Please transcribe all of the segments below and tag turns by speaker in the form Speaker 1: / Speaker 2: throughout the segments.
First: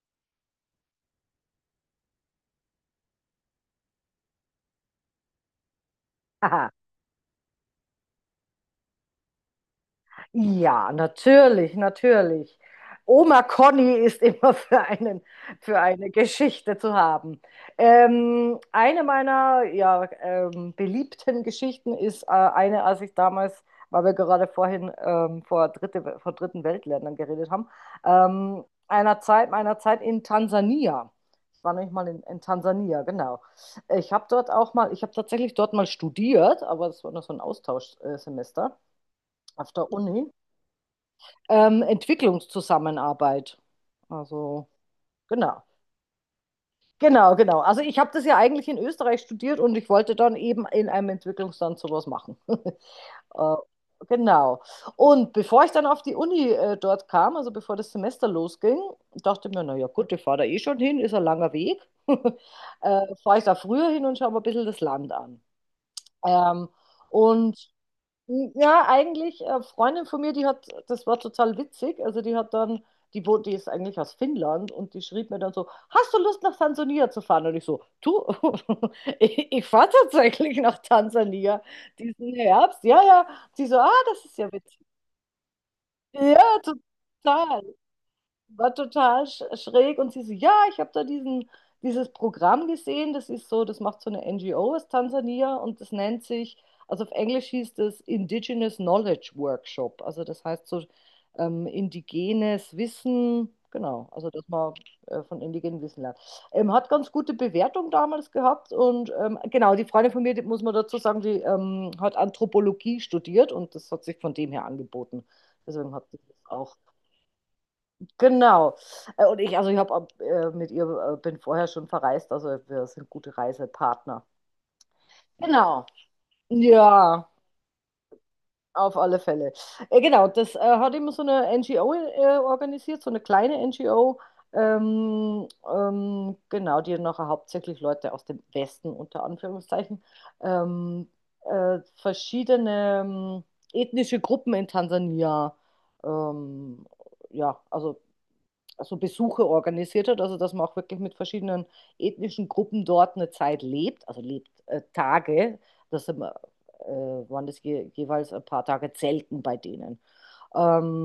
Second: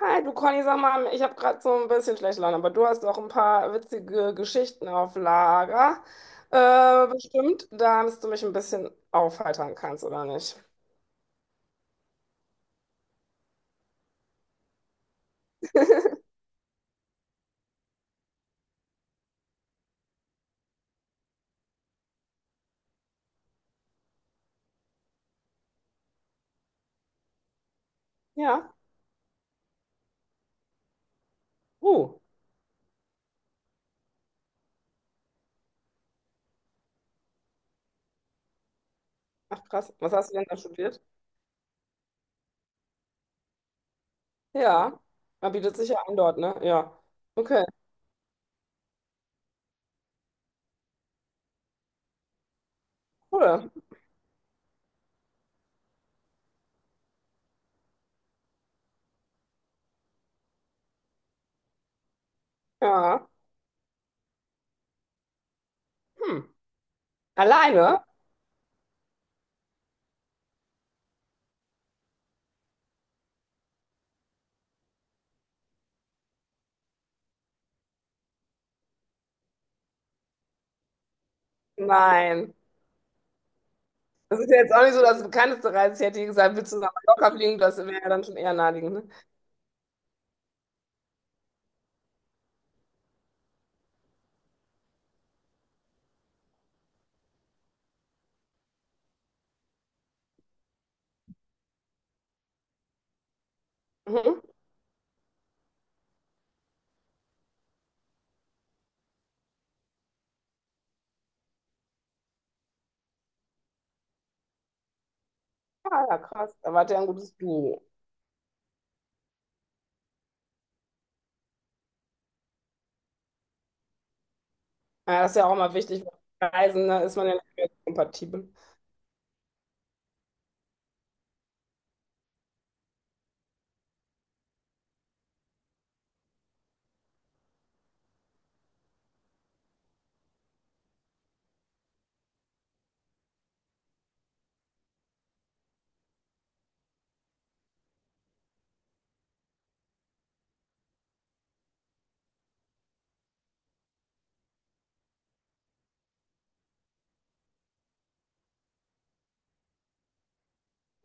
Speaker 1: Hi, du Conny, sag mal, ich habe gerade so ein bisschen schlechte Laune, aber du hast auch ein paar witzige Geschichten auf Lager.
Speaker 2: Aha.
Speaker 1: Bestimmt, damit du mich ein bisschen aufheitern kannst, oder nicht?
Speaker 2: Ja, natürlich, natürlich. Oma Conny ist immer für einen, für eine Geschichte zu haben. Eine meiner beliebten Geschichten ist eine, als ich damals, weil wir gerade vorhin vor dritten Weltländern geredet haben,
Speaker 1: Ja.
Speaker 2: einer Zeit, meiner Zeit in Tansania. Ich war nämlich mal
Speaker 1: Uh,
Speaker 2: in Tansania, genau. Ich habe dort auch mal, ich habe tatsächlich dort mal studiert, aber das war nur so ein Austauschsemester.
Speaker 1: ach
Speaker 2: Auf der
Speaker 1: krass. Was
Speaker 2: Uni,
Speaker 1: hast du denn da studiert?
Speaker 2: Entwicklungszusammenarbeit. Also,
Speaker 1: Ja. Da
Speaker 2: genau.
Speaker 1: bietet sich ja an dort, ne? Ja.
Speaker 2: Genau, genau.
Speaker 1: Okay,
Speaker 2: Also ich habe das ja eigentlich in Österreich studiert und ich wollte dann eben in einem Entwicklungsland sowas machen. äh,
Speaker 1: cool.
Speaker 2: genau. Und bevor ich dann auf die Uni dort kam, also bevor das Semester losging, dachte ich mir, naja gut, ich fahre da eh schon hin, ist ein langer Weg.
Speaker 1: Ja.
Speaker 2: Fahre ich da früher hin und schaue mir ein bisschen das Land an.
Speaker 1: Hm.
Speaker 2: Ähm, und
Speaker 1: Alleine?
Speaker 2: ja, eigentlich, Freundin von mir, die hat, das war total witzig. Also die hat dann, die wohnt, die ist eigentlich aus Finnland und die schrieb mir dann so, hast du Lust nach Tansania zu fahren? Und ich so, du, ich fahre tatsächlich nach Tansania diesen
Speaker 1: Nein.
Speaker 2: Herbst. Ja, ja. Sie so, ah, das ist
Speaker 1: Das
Speaker 2: ja
Speaker 1: ist ja jetzt
Speaker 2: witzig.
Speaker 1: auch nicht so das bekannteste Reis. Ich hätte dir gesagt,
Speaker 2: Ja,
Speaker 1: willst du nach Mallorca fliegen?
Speaker 2: total.
Speaker 1: Das wäre ja dann schon eher
Speaker 2: War
Speaker 1: naheliegend, ne?
Speaker 2: total schräg und sie so, ja, ich habe da diesen, dieses Programm gesehen, das ist so, das macht so eine NGO aus Tansania und das nennt sich, also auf Englisch hieß das Indigenous Knowledge Workshop, also das heißt so, indigenes Wissen, genau, also
Speaker 1: Mhm.
Speaker 2: dass man von indigenem Wissen lernt. Hat ganz gute Bewertung damals gehabt und genau, die Freundin von mir, die, muss man dazu sagen, die hat Anthropologie studiert und das hat sich von dem her angeboten. Deswegen
Speaker 1: Ah,
Speaker 2: hat sie
Speaker 1: ja,
Speaker 2: das
Speaker 1: krass. Da
Speaker 2: auch.
Speaker 1: wart ihr ein gutes Duo.
Speaker 2: Genau. Und ich, also ich habe mit ihr, bin vorher schon verreist, also wir sind gute Reisepartner.
Speaker 1: Ja, das ist ja auch immer
Speaker 2: Genau.
Speaker 1: wichtig, weil Reisen, da ist man
Speaker 2: Ja,
Speaker 1: ja nicht mehr so kompatibel.
Speaker 2: auf alle Fälle. Genau, das hat immer so eine NGO organisiert, so eine kleine NGO. Genau, die nachher hauptsächlich Leute aus dem Westen, unter Anführungszeichen, ähm, verschiedene ethnische Gruppen in Tansania, ähm, ja, also Besuche organisiert hat, also dass man auch wirklich mit verschiedenen ethnischen Gruppen dort eine Zeit lebt, also lebt, Tage, das sind, äh, waren das jeweils ein paar Tage Zelten bei denen.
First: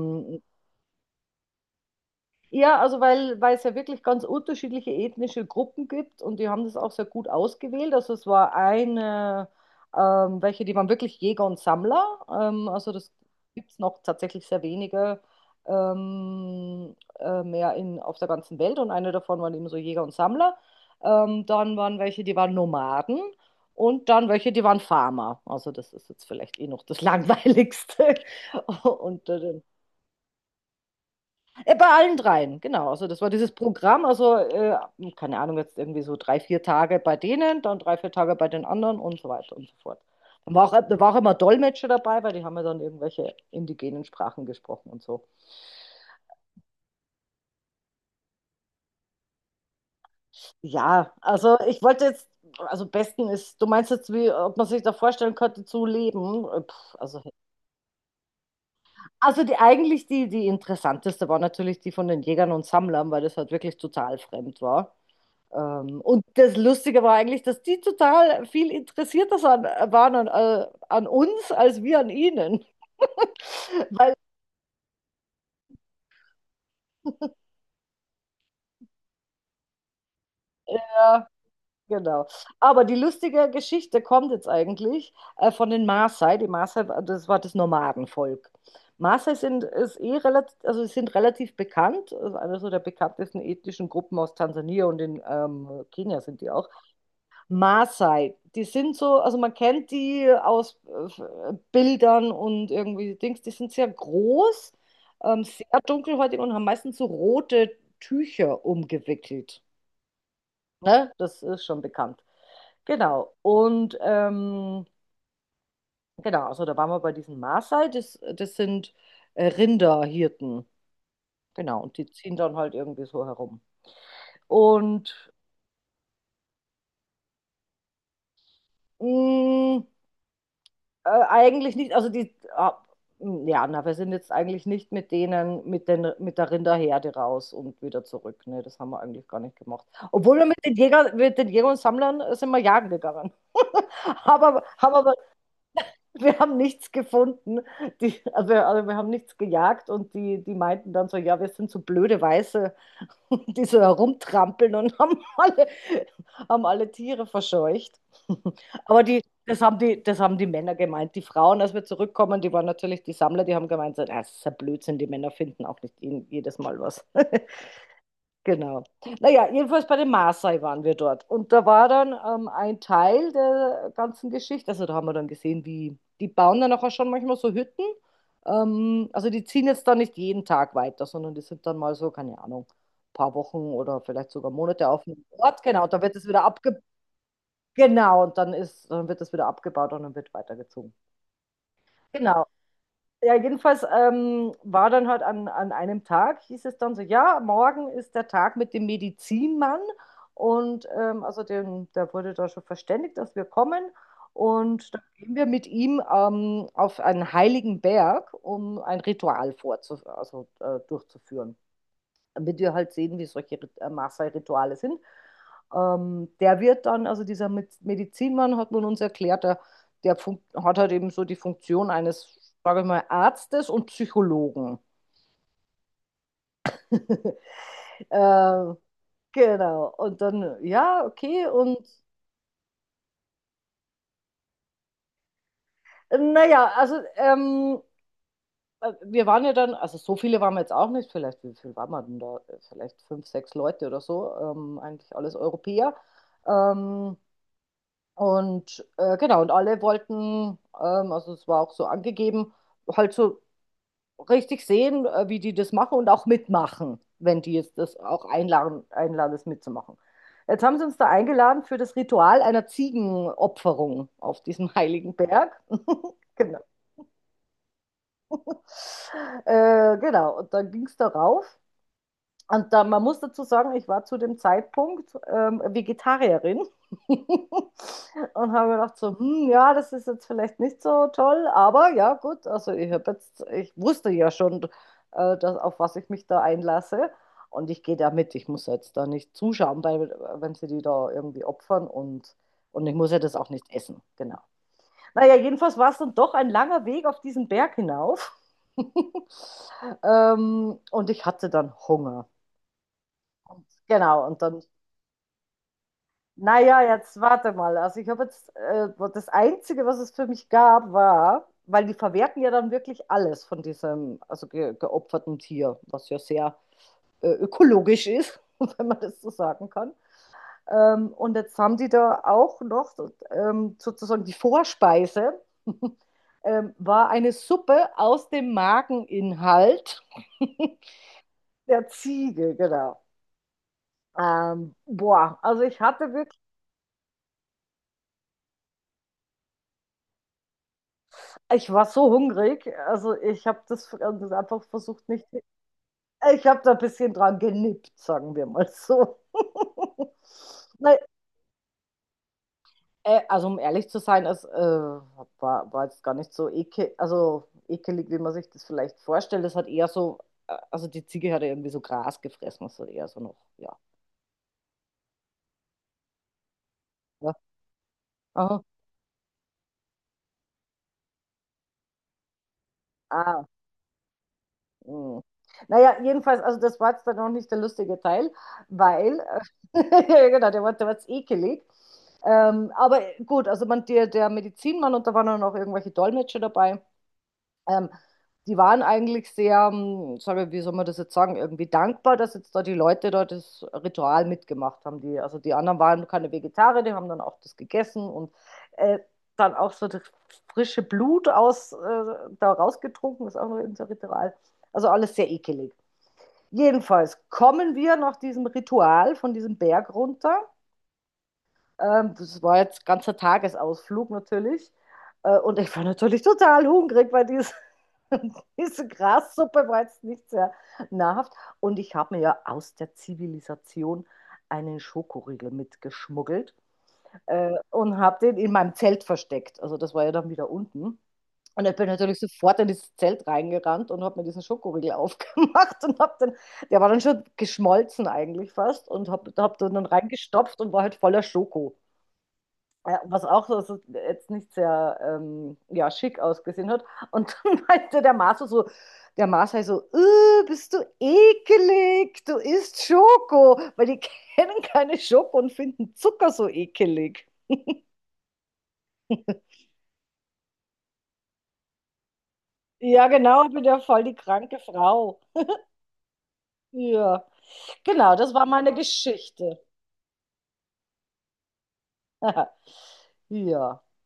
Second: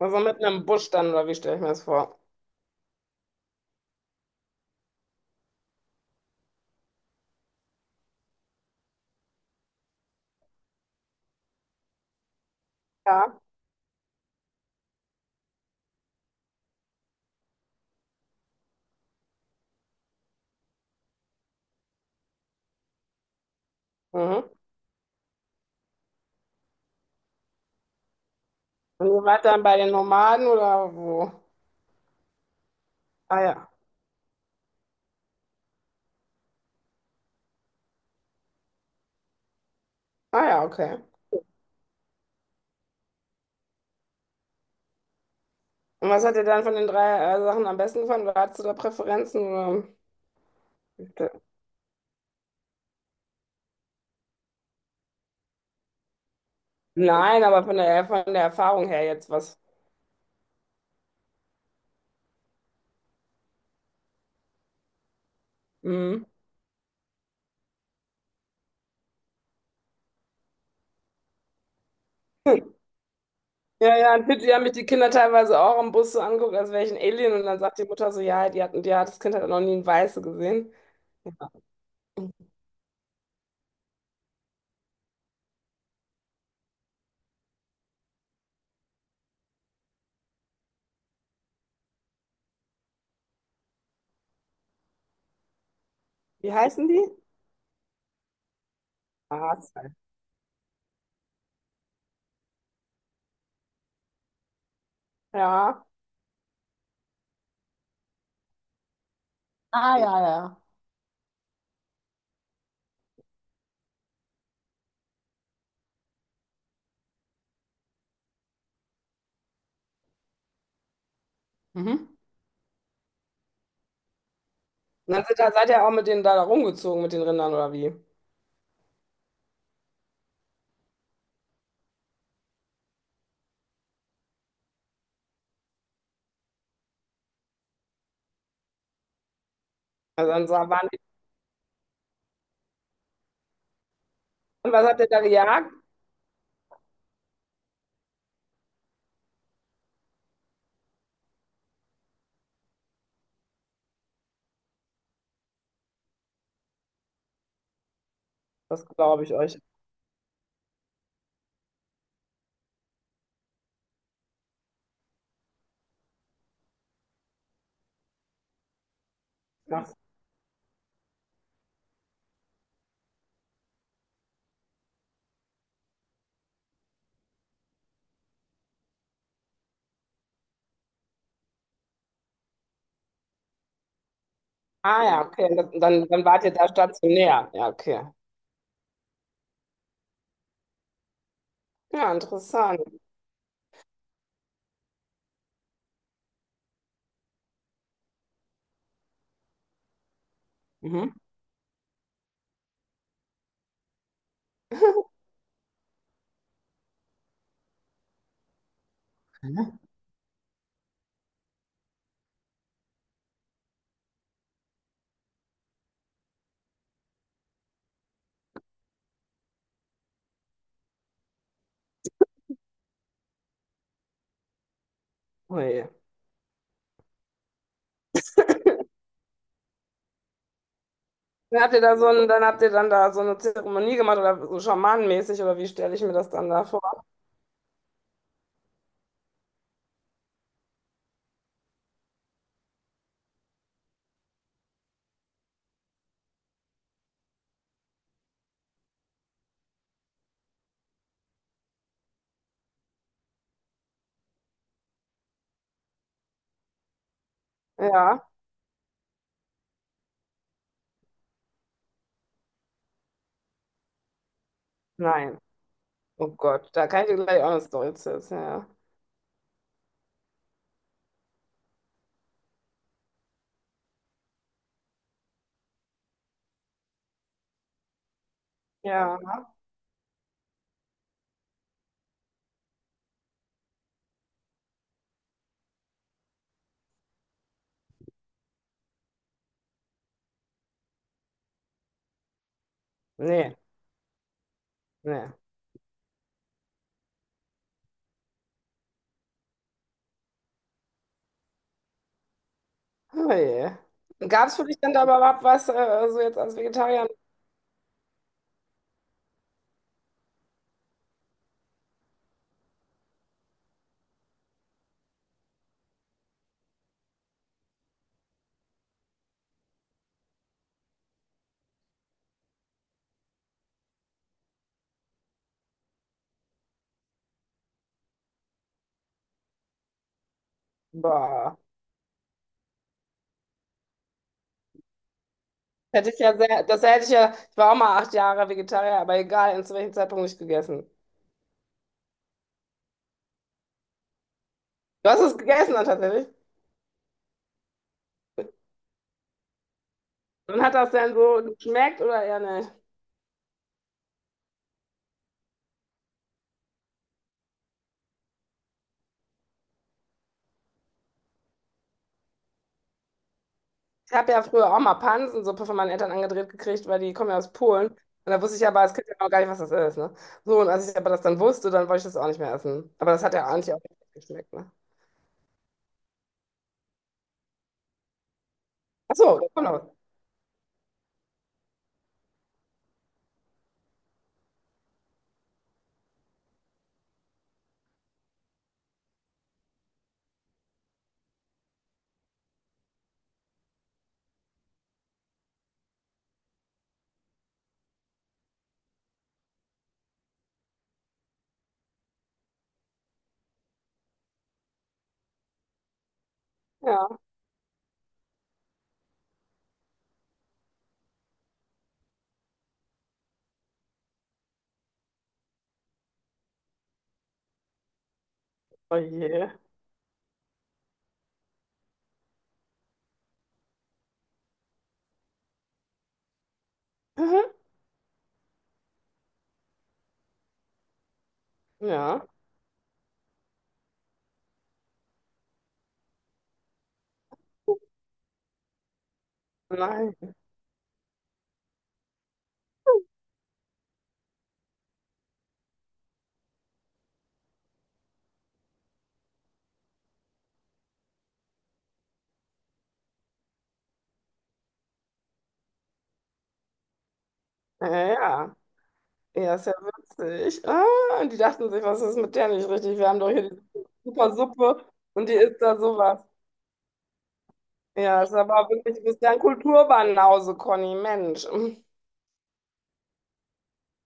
Speaker 1: Also mit einem Busch dann, oder wie stelle ich mir das vor?
Speaker 2: ja, also weil es ja wirklich ganz unterschiedliche ethnische Gruppen gibt und die haben das auch sehr gut ausgewählt. Also es war eine, welche, die waren wirklich Jäger und Sammler. Also das
Speaker 1: Ja.
Speaker 2: gibt es noch tatsächlich sehr wenige mehr auf der ganzen Welt und eine davon waren eben so Jäger und Sammler. Dann waren welche, die waren Nomaden und dann
Speaker 1: Mhm.
Speaker 2: welche, die waren Farmer. Also das ist jetzt vielleicht eh noch das Langweiligste.
Speaker 1: Und ihr
Speaker 2: Und
Speaker 1: wart dann bei den Nomaden oder wo?
Speaker 2: bei allen dreien, genau. Also das war
Speaker 1: Ah
Speaker 2: dieses
Speaker 1: ja.
Speaker 2: Programm, also keine Ahnung, jetzt irgendwie so drei, vier Tage bei denen, dann drei, vier Tage bei den anderen und so weiter und so fort.
Speaker 1: Ah
Speaker 2: Dann war
Speaker 1: ja,
Speaker 2: auch,
Speaker 1: okay.
Speaker 2: da war auch immer Dolmetscher dabei, weil die haben ja dann irgendwelche indigenen Sprachen gesprochen und so.
Speaker 1: Und was hat dir dann von den drei Sachen am besten gefallen? Oder hattest du da Präferenzen?
Speaker 2: Ja,
Speaker 1: Oder?
Speaker 2: also ich wollte jetzt, also besten ist, du meinst jetzt, wie, ob man sich da vorstellen könnte zu leben? Pff,
Speaker 1: Nein, aber von der Erfahrung her jetzt
Speaker 2: also die,
Speaker 1: was.
Speaker 2: eigentlich die, die interessanteste war natürlich die von den Jägern und Sammlern, weil das halt wirklich total fremd war. Und
Speaker 1: Mhm.
Speaker 2: das Lustige war eigentlich, dass die total viel interessierter waren an, an uns als wir an ihnen.
Speaker 1: Ja, ja, in Fidschi haben mich die Kinder teilweise auch im Bus so angeguckt, als wäre ich ein Alien. Und dann sagt die Mutter so, ja, die hat, das Kind hat noch nie einen Weiße gesehen.
Speaker 2: Ja,
Speaker 1: Ja,
Speaker 2: genau. Aber die lustige Geschichte kommt jetzt eigentlich von den Maasai. Die Maasai, das war das Nomadenvolk. Maasai sind, ist eh relativ, also sie sind relativ bekannt, also einer so der bekanntesten ethnischen Gruppen aus Tansania und in Kenia sind die
Speaker 1: wie
Speaker 2: auch.
Speaker 1: heißen die?
Speaker 2: Maasai, die sind so, also man
Speaker 1: Maße.
Speaker 2: kennt die aus Bildern und irgendwie Dings, die sind sehr groß, sehr
Speaker 1: Ja,
Speaker 2: dunkelhäutig und haben meistens so rote Tücher umgewickelt.
Speaker 1: ah, ja, ja.
Speaker 2: Ne? Das ist schon bekannt. Genau. Und genau, also da waren wir bei diesen Maasai, das, das sind Rinderhirten. Genau, und die
Speaker 1: Mhm.
Speaker 2: ziehen dann halt irgendwie so herum.
Speaker 1: Und dann
Speaker 2: Und
Speaker 1: sind, seid ihr auch mit denen da rumgezogen, mit den Rindern oder wie?
Speaker 2: mh, eigentlich nicht, also die, ah, ja, na, wir sind jetzt eigentlich nicht mit denen, mit der Rinderherde raus und wieder zurück. Ne, das haben wir eigentlich gar nicht gemacht.
Speaker 1: Also
Speaker 2: Obwohl wir
Speaker 1: waren die,
Speaker 2: Mit den Jägern und Sammlern sind wir jagen gegangen. Aber,
Speaker 1: und was
Speaker 2: haben
Speaker 1: habt ihr
Speaker 2: aber
Speaker 1: da gejagt?
Speaker 2: wir haben nichts gefunden. Die, also wir haben nichts gejagt und die meinten dann so, ja, wir sind so blöde Weiße, und die so herumtrampeln und haben alle Tiere verscheucht.
Speaker 1: Das
Speaker 2: Aber die,
Speaker 1: glaube ich euch.
Speaker 2: das, haben die, das haben die Männer gemeint. Die Frauen, als wir zurückkommen, die waren natürlich die Sammler, die haben gemeint, so, "Ah, das ist ja Blödsinn, die Männer finden auch nicht jedes Mal was." Genau. Naja, jedenfalls
Speaker 1: Ach,
Speaker 2: bei den Maasai waren wir dort. Und da war dann ein Teil der ganzen Geschichte. Also da haben wir dann gesehen, wie die bauen dann auch schon manchmal so Hütten. Also die ziehen jetzt dann nicht jeden Tag weiter, sondern die sind dann mal so, keine Ahnung, paar Wochen oder vielleicht sogar Monate
Speaker 1: ah
Speaker 2: auf
Speaker 1: ja,
Speaker 2: einem
Speaker 1: okay.
Speaker 2: Ort. Genau, da
Speaker 1: Dann,
Speaker 2: wird
Speaker 1: dann
Speaker 2: es wieder
Speaker 1: wart ihr da
Speaker 2: abge...
Speaker 1: stationär. Ja, okay.
Speaker 2: Genau, und dann ist, dann wird es wieder abgebaut und dann wird weitergezogen.
Speaker 1: Ja,
Speaker 2: Genau.
Speaker 1: interessant.
Speaker 2: Ja, jedenfalls war dann halt an einem Tag, hieß es dann so, ja, morgen ist der Tag mit dem Medizinmann. Und
Speaker 1: Mhm.
Speaker 2: also den, der wurde da schon verständigt, dass wir kommen. Und dann gehen wir mit ihm auf einen heiligen Berg, um ein Ritual
Speaker 1: Mhm.
Speaker 2: durchzuführen, wird ihr halt sehen, wie solche Maße-Rituale sind. Der wird dann, also dieser Medizinmann, hat man uns erklärt, der hat halt eben so die Funktion eines, sage ich mal, Arztes und Psychologen.
Speaker 1: Ui.
Speaker 2: äh, genau. Und dann, ja, okay.
Speaker 1: Dann habt
Speaker 2: Und
Speaker 1: ihr da so ein, dann habt ihr dann da so eine Zeremonie gemacht oder so schamanenmäßig oder wie stelle ich mir das dann da
Speaker 2: naja,
Speaker 1: vor?
Speaker 2: also wir waren ja dann, also so viele waren wir jetzt auch nicht, vielleicht, wie viel waren wir denn da? Vielleicht fünf, sechs Leute oder so, eigentlich alles Europäer. Ähm, Und genau, und alle wollten, also es war auch so angegeben, halt so richtig sehen, wie die das machen und auch mitmachen, wenn die jetzt das
Speaker 1: Ja,
Speaker 2: auch einladen, das mitzumachen. Jetzt haben sie uns da eingeladen für das Ritual einer Ziegenopferung auf diesem heiligen
Speaker 1: nein.
Speaker 2: Berg.
Speaker 1: Oh
Speaker 2: Genau.
Speaker 1: Gott, da kann ich dir gleich auch eine Story zu erzählen.
Speaker 2: Genau, und dann ging es darauf. Und da, man muss dazu sagen, ich war zu dem Zeitpunkt Vegetarierin und habe gedacht so,
Speaker 1: Ja. Ja.
Speaker 2: hm, ja, das ist jetzt vielleicht nicht so toll, aber ja, gut, also ich habe jetzt, ich wusste ja schon, dass, auf was ich mich da einlasse und ich gehe da mit, ich muss jetzt da nicht zuschauen, weil wenn sie die da irgendwie opfern und ich muss ja das auch
Speaker 1: Nee,
Speaker 2: nicht essen, genau.
Speaker 1: nee.
Speaker 2: Naja, jedenfalls war es dann doch ein langer Weg auf diesen Berg hinauf. Und ich hatte dann Hunger.
Speaker 1: Oh je.
Speaker 2: Genau, und
Speaker 1: Gab es
Speaker 2: dann,
Speaker 1: für dich denn da überhaupt was, also jetzt als
Speaker 2: naja,
Speaker 1: Vegetarier?
Speaker 2: jetzt warte mal. Also ich habe jetzt, das Einzige, was es für mich gab, war, weil die verwerten ja dann wirklich alles von diesem, also ge geopferten Tier, was ja sehr ökologisch ist, wenn man das so sagen kann. Und jetzt haben die da auch noch sozusagen die Vorspeise, war eine Suppe aus dem Mageninhalt
Speaker 1: Boah.
Speaker 2: der Ziege, genau. Boah, also ich
Speaker 1: Hätte
Speaker 2: hatte
Speaker 1: ich ja
Speaker 2: wirklich.
Speaker 1: sehr, das hätte ich ja, ich war auch mal 8 Jahre Vegetarier, aber egal, zu welchem Zeitpunkt nicht gegessen.
Speaker 2: Ich war so hungrig, also, ich habe das einfach versucht
Speaker 1: Du hast
Speaker 2: nicht.
Speaker 1: es gegessen dann tatsächlich.
Speaker 2: Ich habe da ein bisschen dran genippt, sagen wir mal so.
Speaker 1: Und hat das
Speaker 2: Ne,
Speaker 1: denn so geschmeckt oder eher nicht?
Speaker 2: also, um ehrlich zu sein, war war jetzt gar nicht so ekel also, ekelig, wie man sich das vielleicht vorstellt. Es hat eher so also, die Ziege hat ja irgendwie so Gras gefressen, also eher so noch ja,
Speaker 1: Ich habe ja früher auch mal Pansensuppe von meinen Eltern angedreht gekriegt, weil die kommen
Speaker 2: ne?
Speaker 1: ja aus Polen. Und da wusste
Speaker 2: Aha.
Speaker 1: ich aber als Kind ja auch gar nicht, was das ist, ne? So, und als ich aber das dann wusste, dann wollte ich das auch nicht mehr essen. Aber das hat
Speaker 2: Ah,
Speaker 1: ja eigentlich auch nicht geschmeckt, ne?
Speaker 2: mhm. Na ja, jedenfalls, also, das war jetzt dann noch nicht der lustige Teil,
Speaker 1: Ach
Speaker 2: weil
Speaker 1: so, da kommt noch was.
Speaker 2: ja genau, der war jetzt ekelig. Aber gut, also man, der Medizinmann und da waren dann auch irgendwelche Dolmetscher dabei. Ähm, Die waren eigentlich sehr, soll man, wie soll man das jetzt sagen, irgendwie dankbar, dass jetzt da die Leute da das Ritual mitgemacht haben. Die, also die anderen waren keine Vegetarier, die haben dann auch das gegessen und äh, dann auch so das frische Blut da rausgetrunken, ist auch noch irgendein Ritual. Also alles sehr ekelig. Jedenfalls
Speaker 1: Ja.
Speaker 2: kommen wir nach diesem Ritual von diesem Berg runter, das war jetzt ganzer Tagesausflug natürlich. Und ich war natürlich total hungrig, weil diese, diese
Speaker 1: Oh je.
Speaker 2: Grassuppe war jetzt nicht sehr nahrhaft. Und ich habe mir ja aus der Zivilisation einen Schokoriegel mitgeschmuggelt
Speaker 1: Mhm.
Speaker 2: und habe den in meinem Zelt versteckt. Also das war ja dann wieder unten. Und ich bin natürlich
Speaker 1: Ja.
Speaker 2: sofort in dieses Zelt reingerannt und habe mir diesen Schokoriegel aufgemacht und habe dann, der war dann schon geschmolzen eigentlich fast und habe hab den dann
Speaker 1: Nein.
Speaker 2: reingestopft und war halt voller Schoko. Ja, was auch so jetzt nicht sehr ja, schick ausgesehen hat. Und dann meinte der Marso so, der Marso halt so, bist du ekelig, du isst Schoko, weil die kennen keine Schoko und finden Zucker so ekelig."
Speaker 1: Ja, ja, ja, ist ja witzig. Ah, und die dachten sich, was ist mit der nicht richtig?
Speaker 2: Ja,
Speaker 1: Wir haben doch
Speaker 2: genau,
Speaker 1: hier
Speaker 2: ich
Speaker 1: die
Speaker 2: bin ja voll die
Speaker 1: super
Speaker 2: kranke
Speaker 1: Suppe
Speaker 2: Frau.
Speaker 1: und die isst da sowas.
Speaker 2: Ja, genau,
Speaker 1: Ja, ist
Speaker 2: das war
Speaker 1: aber
Speaker 2: meine
Speaker 1: wirklich, du bist ja ein
Speaker 2: Geschichte.
Speaker 1: Kulturwandel, Conny, Mensch.
Speaker 2: Ja.